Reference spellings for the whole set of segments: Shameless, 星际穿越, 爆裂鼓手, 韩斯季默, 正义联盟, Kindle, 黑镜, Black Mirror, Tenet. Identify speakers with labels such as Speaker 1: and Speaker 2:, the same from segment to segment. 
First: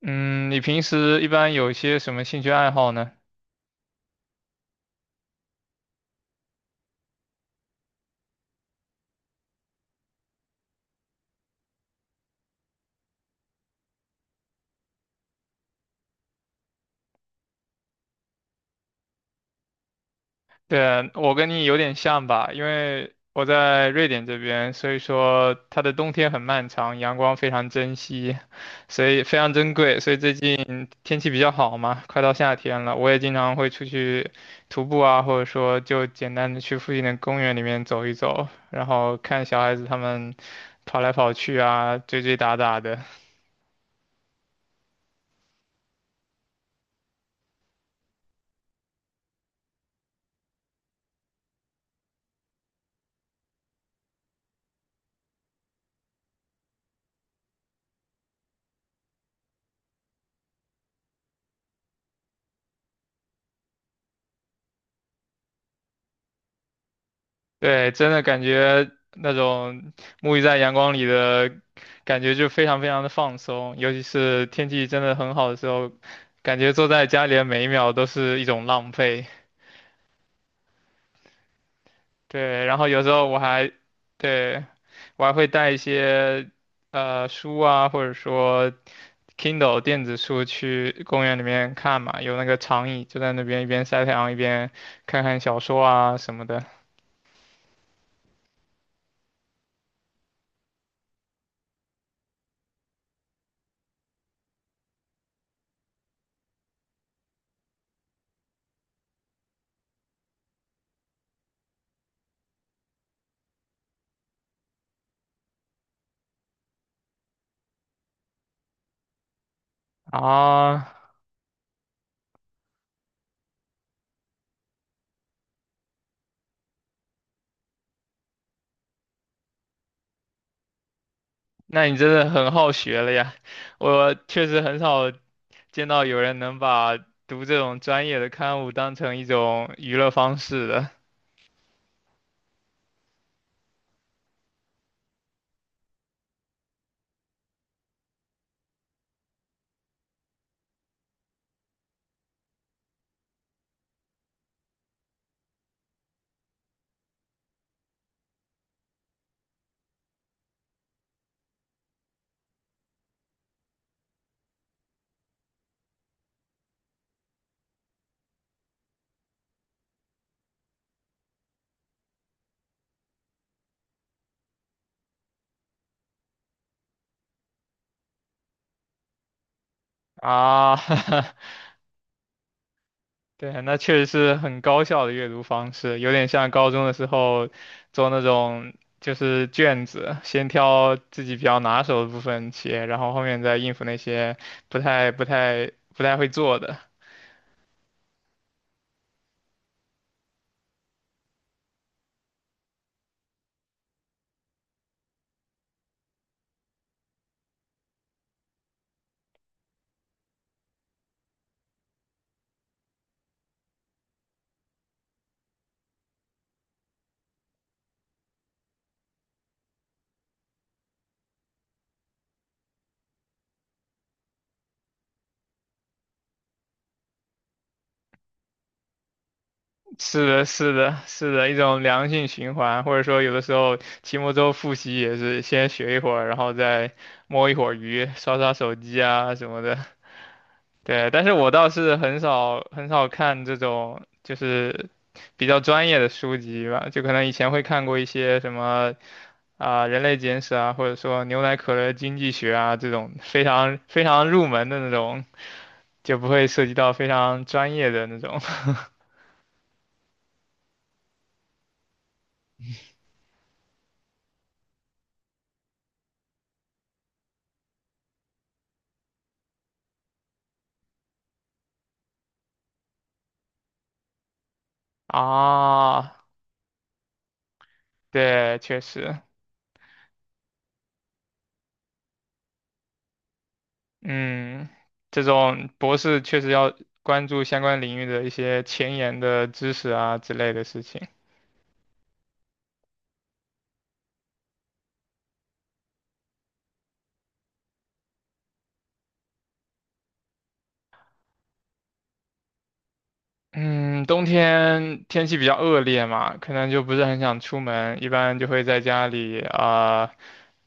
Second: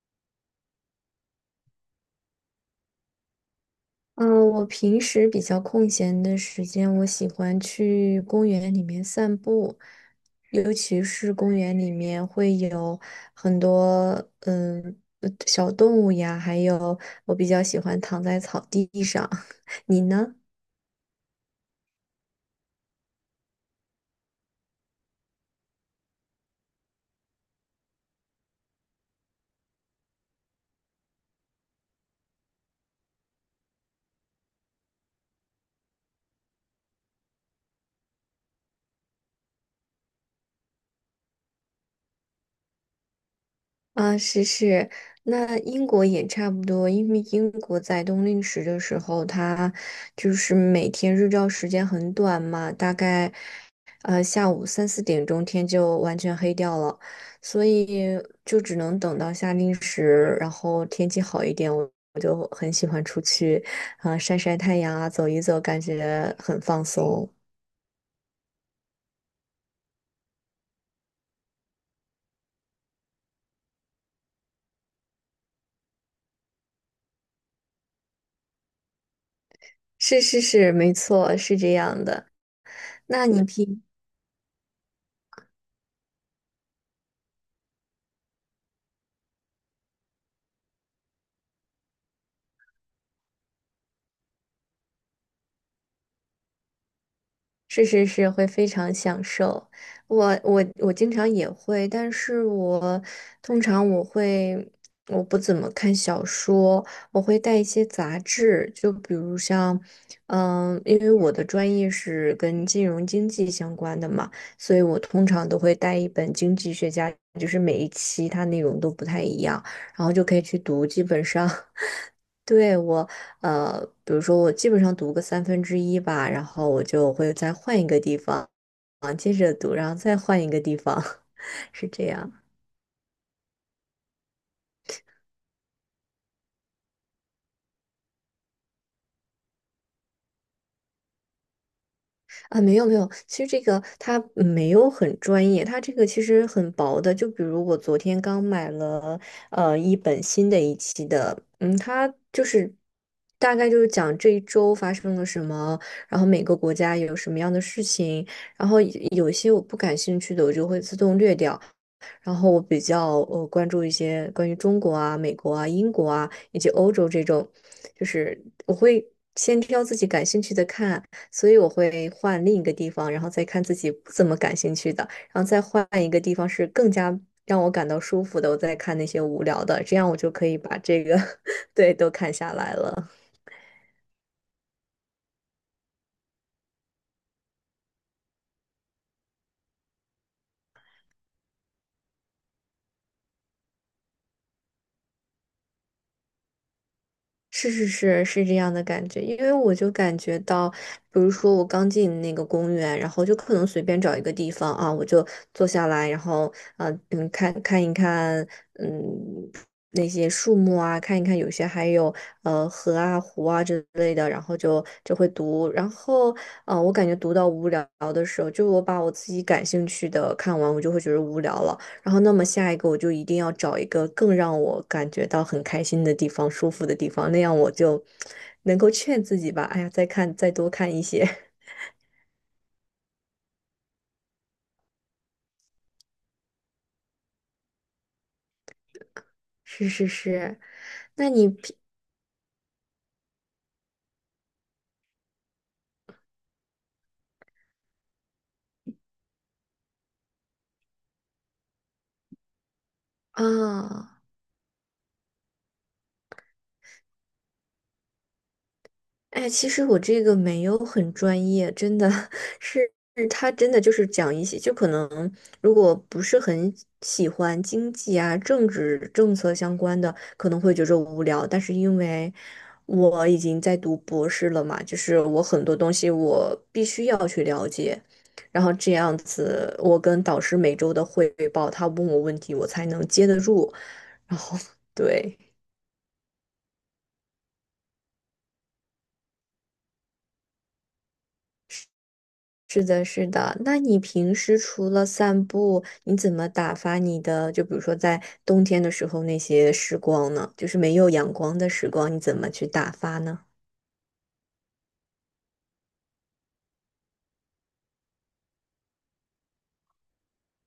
Speaker 1: 嗯，你平时一般有一些什么兴趣爱好呢？
Speaker 2: 嗯，我平时比较空闲的时间，我喜欢去公园里面散步，尤其是公园里面会有很多小动物呀，还有我比较喜欢躺在草地上。你呢？
Speaker 1: 对，我跟你有点像吧，因为我在瑞典这边，所以说它的冬天很漫长，阳光非常珍惜，所以非常珍贵，所以最近天气比较好嘛，快到夏天了，我也经常会出去徒步啊，或者说就简单的去附近的公园里面走一走，然后看小孩子他们跑来跑去啊，追追打打的。
Speaker 2: 啊，是是，那英国也差不多，因为英国在冬令时的时候，它就是每天日照时间很短嘛，大概。下午三四点钟天就完全黑掉了，所以就只能等到夏令时，然后天气好一点，我就很喜欢出去，啊、晒晒太阳啊，走一走，感觉很放松。
Speaker 1: 对，真的感觉那种沐浴在阳光里的感觉就非常非常的放松，尤其是天气真的很好的时候，感觉坐在家里的每一秒都是一种浪费。
Speaker 2: 是是是，没错，是这样的。
Speaker 1: 对，然后有时候
Speaker 2: 那
Speaker 1: 我
Speaker 2: 你
Speaker 1: 还，
Speaker 2: 平
Speaker 1: 对，我还会带一些书啊，或者说 Kindle 电子书去公园里面看嘛，有那个长椅就在那边一边晒太阳一边看看小说啊什么的
Speaker 2: 是是是，会非常享受。我经常也会，但是我通常我会我不怎么看小说，我会带一些杂志，就比如像，嗯，因为我的专业是跟金融经济相关的嘛，所以我通常都会带一本经济学家，就是每一期它内容都不太一样，然后就可以去读，
Speaker 1: 啊。
Speaker 2: 基本上。对我，呃，比如说我基本上读个三分之一吧，然后我就会再换一个地方，接着读，然后再换一个地方，
Speaker 1: 那
Speaker 2: 是
Speaker 1: 你
Speaker 2: 这
Speaker 1: 真的
Speaker 2: 样
Speaker 1: 很好学了呀！我确实很少见到有人能把读这种专业的刊物当成一种娱乐方式的
Speaker 2: 啊？没有没有，其实这个它没有很专业，它这个其实很薄的。就比如我昨天刚买了一本新的一期的，嗯，它就是大概就是讲这一周发生了什么，然后每个国家有什么样的事情，然后有些我不感兴趣的我就会自动略掉。然后我比较关注一些关于中国啊、美国啊、英国啊以及欧洲这种，就是我会先挑自己感兴趣的看，所以我会换另一个地方，然后再看自己不怎么感兴趣的，然后再换一个地方是更加让我感到舒服的，我再看那些无聊的，这样我就可以
Speaker 1: 啊。
Speaker 2: 把这个 对都看下来了。
Speaker 1: 对，那确实是很高效的阅读方式，有点像高中的时候做那种就是卷子，先挑自己比较拿手的部分写，然后后面再应付那些不太会做的。
Speaker 2: 是是是是这样的感觉，因为我就感觉到，比如说我刚进那个公园，然后就可能随便找一个地方啊，我就坐下来，然后看一看嗯那些树木啊，看一看有些还有河啊湖啊之类的，然后就会读，然后啊我感觉读到无聊的时候，就我把我自己感兴趣的看完，我就会觉得无聊了。然后，那么下一个我就一定要找一个更让我感觉到很开心的地方、舒服的地方，那样我就能够劝自己吧。哎呀，再
Speaker 1: 是
Speaker 2: 看，
Speaker 1: 的，
Speaker 2: 再多
Speaker 1: 是
Speaker 2: 看
Speaker 1: 的，
Speaker 2: 一些。
Speaker 1: 是 的，一种良性循环，或者说有的时候期末周复习也是先学一会儿，然后再摸一会儿鱼，刷刷手机啊什么的。
Speaker 2: 是是是，
Speaker 1: 对，但
Speaker 2: 那
Speaker 1: 是
Speaker 2: 你
Speaker 1: 我倒
Speaker 2: 平
Speaker 1: 是很少很少看这种就是比较专业的书籍吧，就可能以前会看过一些什么啊、人类简史》啊，或者说《牛奶可乐经济学》啊这种非常非
Speaker 2: 啊？
Speaker 1: 常入门的那种，就不会涉及到非常专业的那种
Speaker 2: 哎，其实我这个没有很专业，真的 是他真的就是讲一些，就可能如果不是很喜欢经济啊、政治政策相关的，可能会觉着无聊。但是因为我已经在读博士了嘛，就 是我很多东西
Speaker 1: 啊。
Speaker 2: 我必须要去了解，
Speaker 1: 对，
Speaker 2: 然后
Speaker 1: 确
Speaker 2: 这样
Speaker 1: 实。
Speaker 2: 子我跟导师每周的汇报，他问我问题，我才能接得住。然后
Speaker 1: 嗯，这
Speaker 2: 对。
Speaker 1: 种博士确实要关注相关领域的一些前沿的知识啊之类的事情。
Speaker 2: 是的，是的。那你平时除了散步，你怎么打发你的？就比如说在冬天的时候那些时光呢？就是没有阳光的时光，你怎么去打发呢？
Speaker 1: 嗯，冬天天气比较恶劣嘛，可能就不是很想出门，一般就会在家里啊、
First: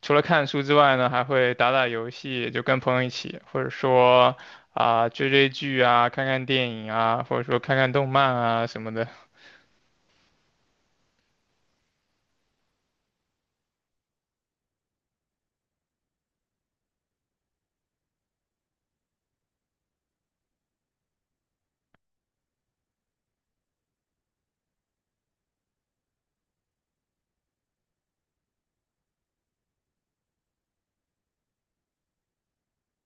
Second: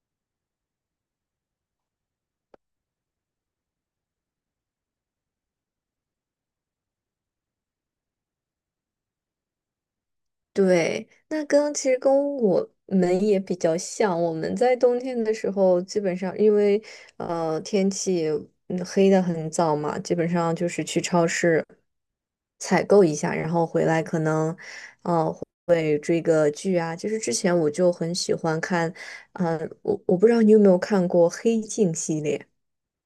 Speaker 1: 除了看书之外呢，还会打打游戏，就跟朋友一起，或者说啊、追追剧啊，看看电影啊，或者说看看动漫啊什么的。
Speaker 2: 对，那跟其实跟我们也比较像。我们在冬天的时候，基本上因为天气嗯黑的很早嘛，基本上就是去超市采购一下，然后回来可能我就很喜欢看，啊，我不知道你有没有看过《黑镜》系列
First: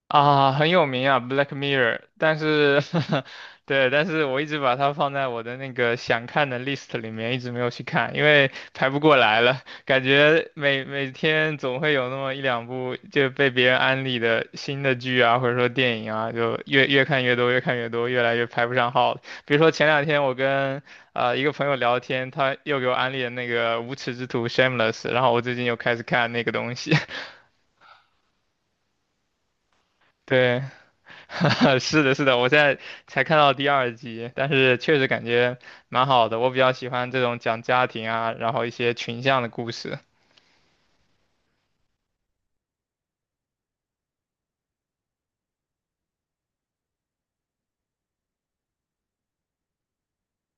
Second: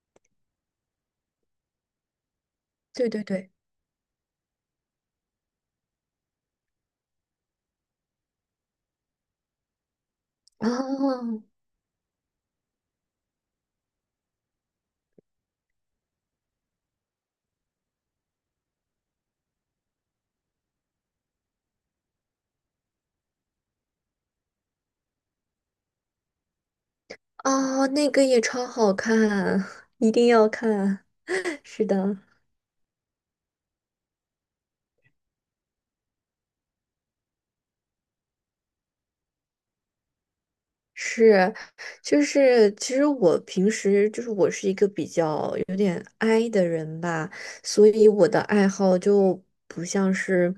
Speaker 1: 啊，很有名啊，《Black Mirror》,但是，
Speaker 2: 对对 对，
Speaker 1: 对，但是我一直把它放在我的那个想看的 list 里面，一直没有去看，因为排不过来了，感觉每每
Speaker 2: 哦
Speaker 1: 天总会有那么一两部就被别人安利的新的剧啊，或者说电影啊，就越看越多，越看越多，越来越排不上号。比如说前两天我跟一个朋友聊天，他又给我安利了那个《无耻之徒》(Shameless),然后我最近又开始看那个东西，
Speaker 2: 哦，那个也超好看，一 定要
Speaker 1: 对。
Speaker 2: 看。是
Speaker 1: 是的，
Speaker 2: 的，
Speaker 1: 是的，我现在才看到第二集，但是确实感觉蛮好的。我比较喜欢这种讲家庭啊，然后一些群像的故事。
Speaker 2: 是，就是其实我平时就是我是一个比较有点 i 的人吧，所以我的爱好就不像是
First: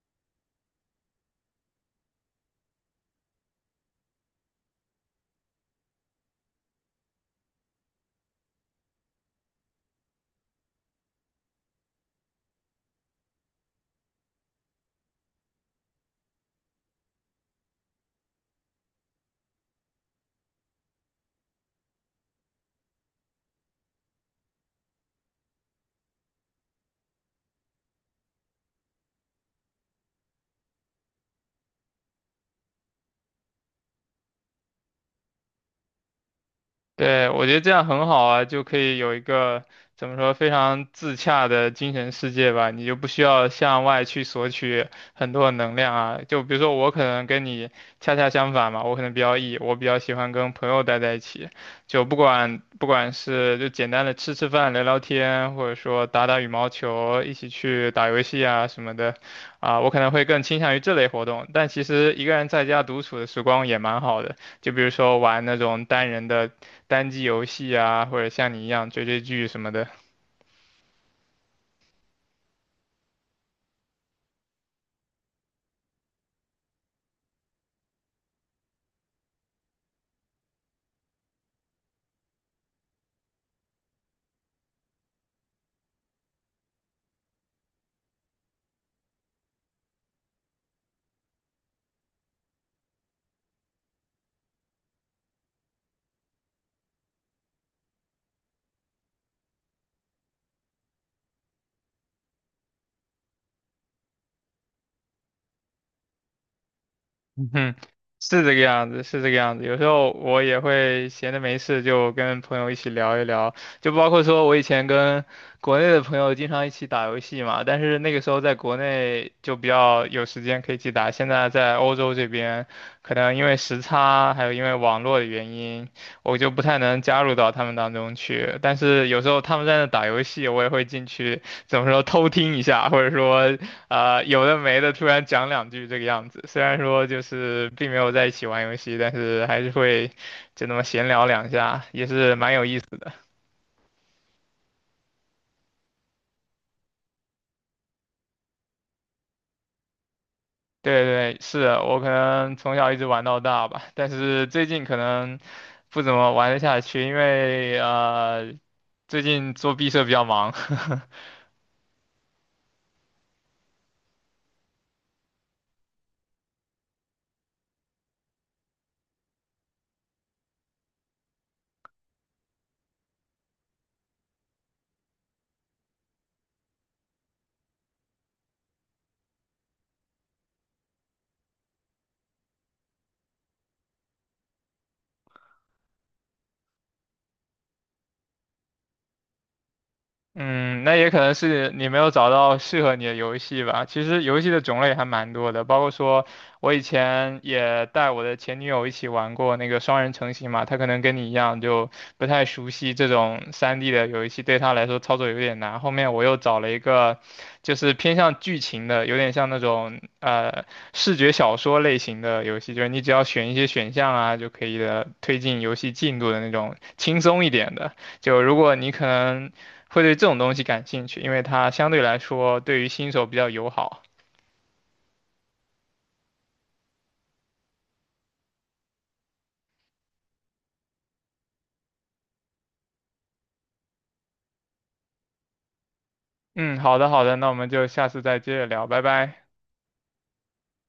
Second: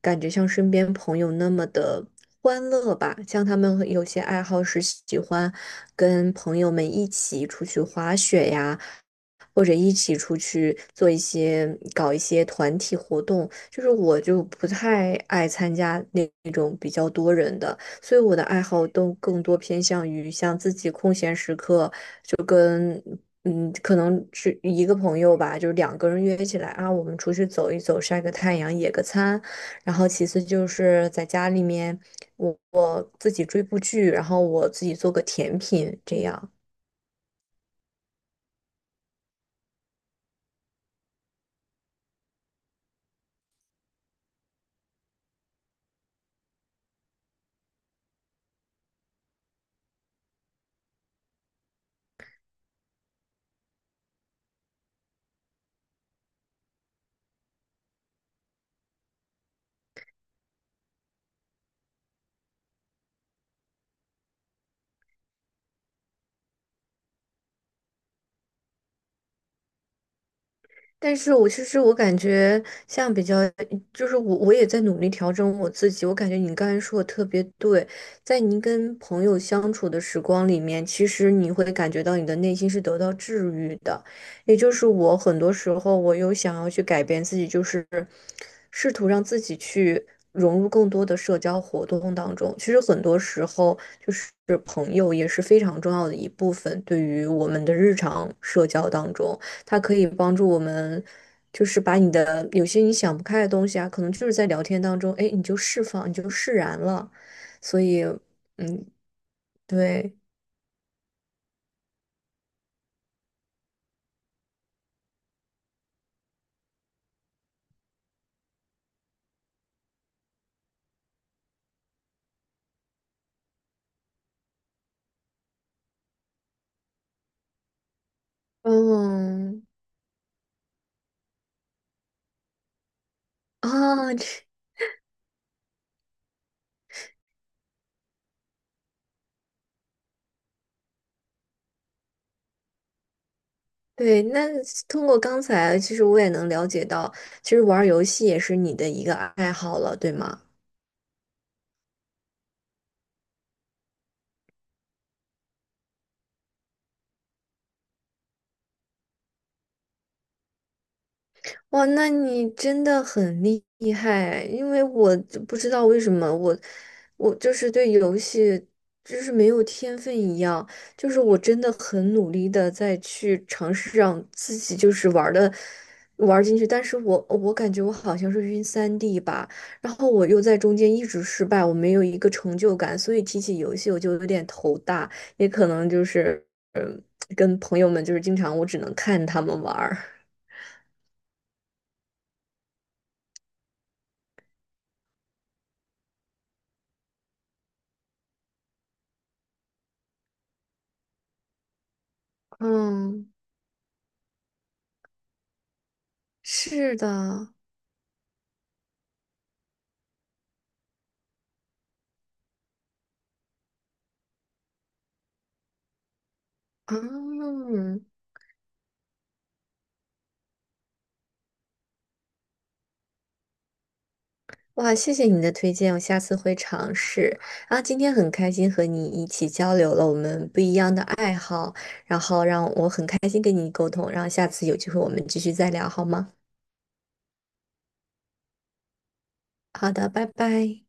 Speaker 2: 感觉像身边朋友那么的欢乐吧，像他们有些爱好是喜欢跟朋友们一起出去滑雪呀。或者一起出去做一些，搞一些团体活动，就是我就不太爱参加那种比较多人的，所以我的爱好都更多偏向于像自己空闲时刻，就跟嗯，可能是一个朋友吧，就是两个人约起来啊，我们出去走一走，晒个太阳，野个餐。然后其次就是在家里面，我自己追部剧，然后我自己做个甜品，这样。
Speaker 1: 对，我觉得这样很好啊，就可以有一个怎么说非常自洽的精神世界吧，你就不需要向外去索取很多的能量啊。就比如说我可能跟你恰恰相反嘛，我可能比较 E,我比较喜欢跟朋友待在一起，就不管是就简单的吃吃饭、聊聊天，或者说打打羽毛球、一起去打游戏啊什么的，啊，我可能会更倾向于这类活动。但其实一个人在家独处的时光也蛮好的。就比如说玩那种单人的单机游戏啊，或者像你一样追追剧什么的。
Speaker 2: 但是我其实我感觉像比较，就是我也在努力调整我自己。我感觉你刚才说的特别对，在你跟朋友相处的时光里面，其实你会感觉到你的内心是得到治愈的。也就是我很多时候，我有想要去改变自己，就是试图让自己去融入更多的社交活动当中。其实很多时候，就是朋友也是非常重要的一部分，对于我们的日常社交当中。它可以帮助我们，就是把你的有些你想不开的东西啊，可能就是在聊天当中，哎，你就释放，你就释然了。
Speaker 1: 嗯哼，
Speaker 2: 所以，
Speaker 1: 是这个
Speaker 2: 嗯，
Speaker 1: 样子，是这个样子。有时候
Speaker 2: 对，
Speaker 1: 我也会闲着没事就跟朋友一起聊一聊，就包括说我以前跟国内的朋友经常一起打游戏嘛，但是那个时候在国内就比较有时间可以去打，现在在欧洲这边，可能因为时差，还有因为网络的原因，我就不太能加入到他们当中去。但是有时候他
Speaker 2: 嗯，
Speaker 1: 们在那打游戏，我也会进去。怎么说偷听一下，或者说
Speaker 2: 啊，
Speaker 1: 啊、
Speaker 2: 这
Speaker 1: 有的没的突然讲两句这个样子。虽然说就是并没有在一起玩游戏，但是还是会就那么闲聊两下，也是蛮有意思的。
Speaker 2: 对，那通过刚才，其实我也能了解到，其实玩儿游戏也是你的一个爱好了，对吗？
Speaker 1: 对对，是我可能从小一直玩到大吧，但是最近可能不怎么玩得下去，因为最近做毕设比较忙。
Speaker 2: 哇，那你真的很厉害，因为我就不知道为什么我就是对游戏就是没有天分一样，就是我真的很努力的在去尝试让自己就是玩的玩进去，但是我感觉我好像是晕三 d 吧，然后我又在中间一直失败，我没有一个成就感，所以提起游戏我就有点头大，也可能就是嗯跟朋友们就是经常我只能看他们玩儿，
Speaker 1: 嗯，那也可能是你没有找到适合你的游戏吧。其实游戏的种类还蛮多的，包括说我以前也带我的前女友一起玩过那个双人成行嘛，她可能跟你一样就不太熟悉这
Speaker 2: 嗯。
Speaker 1: 种3D 的游戏，对她来说操作有点难。后面我又找了一
Speaker 2: 是
Speaker 1: 个
Speaker 2: 的，
Speaker 1: 就是偏向剧情的，有点像那种视觉小说类型的游戏，就是你只要选一些选项啊就可以的推进游戏进度的那种轻松一点的。
Speaker 2: 嗯，
Speaker 1: 就如果你可能会对这种东西感兴趣，因为它相对来说对于新手比较友好。
Speaker 2: 哇，谢谢你的推荐，我下次会尝试。啊，今天很开心和你一起交流了我们不一样的爱好，然后让我很开心跟你沟通，然后下次有机会我们继续再聊好吗？
Speaker 1: 嗯，好的好的，那我们就下次再接着聊，拜拜。
Speaker 2: 好的，拜拜。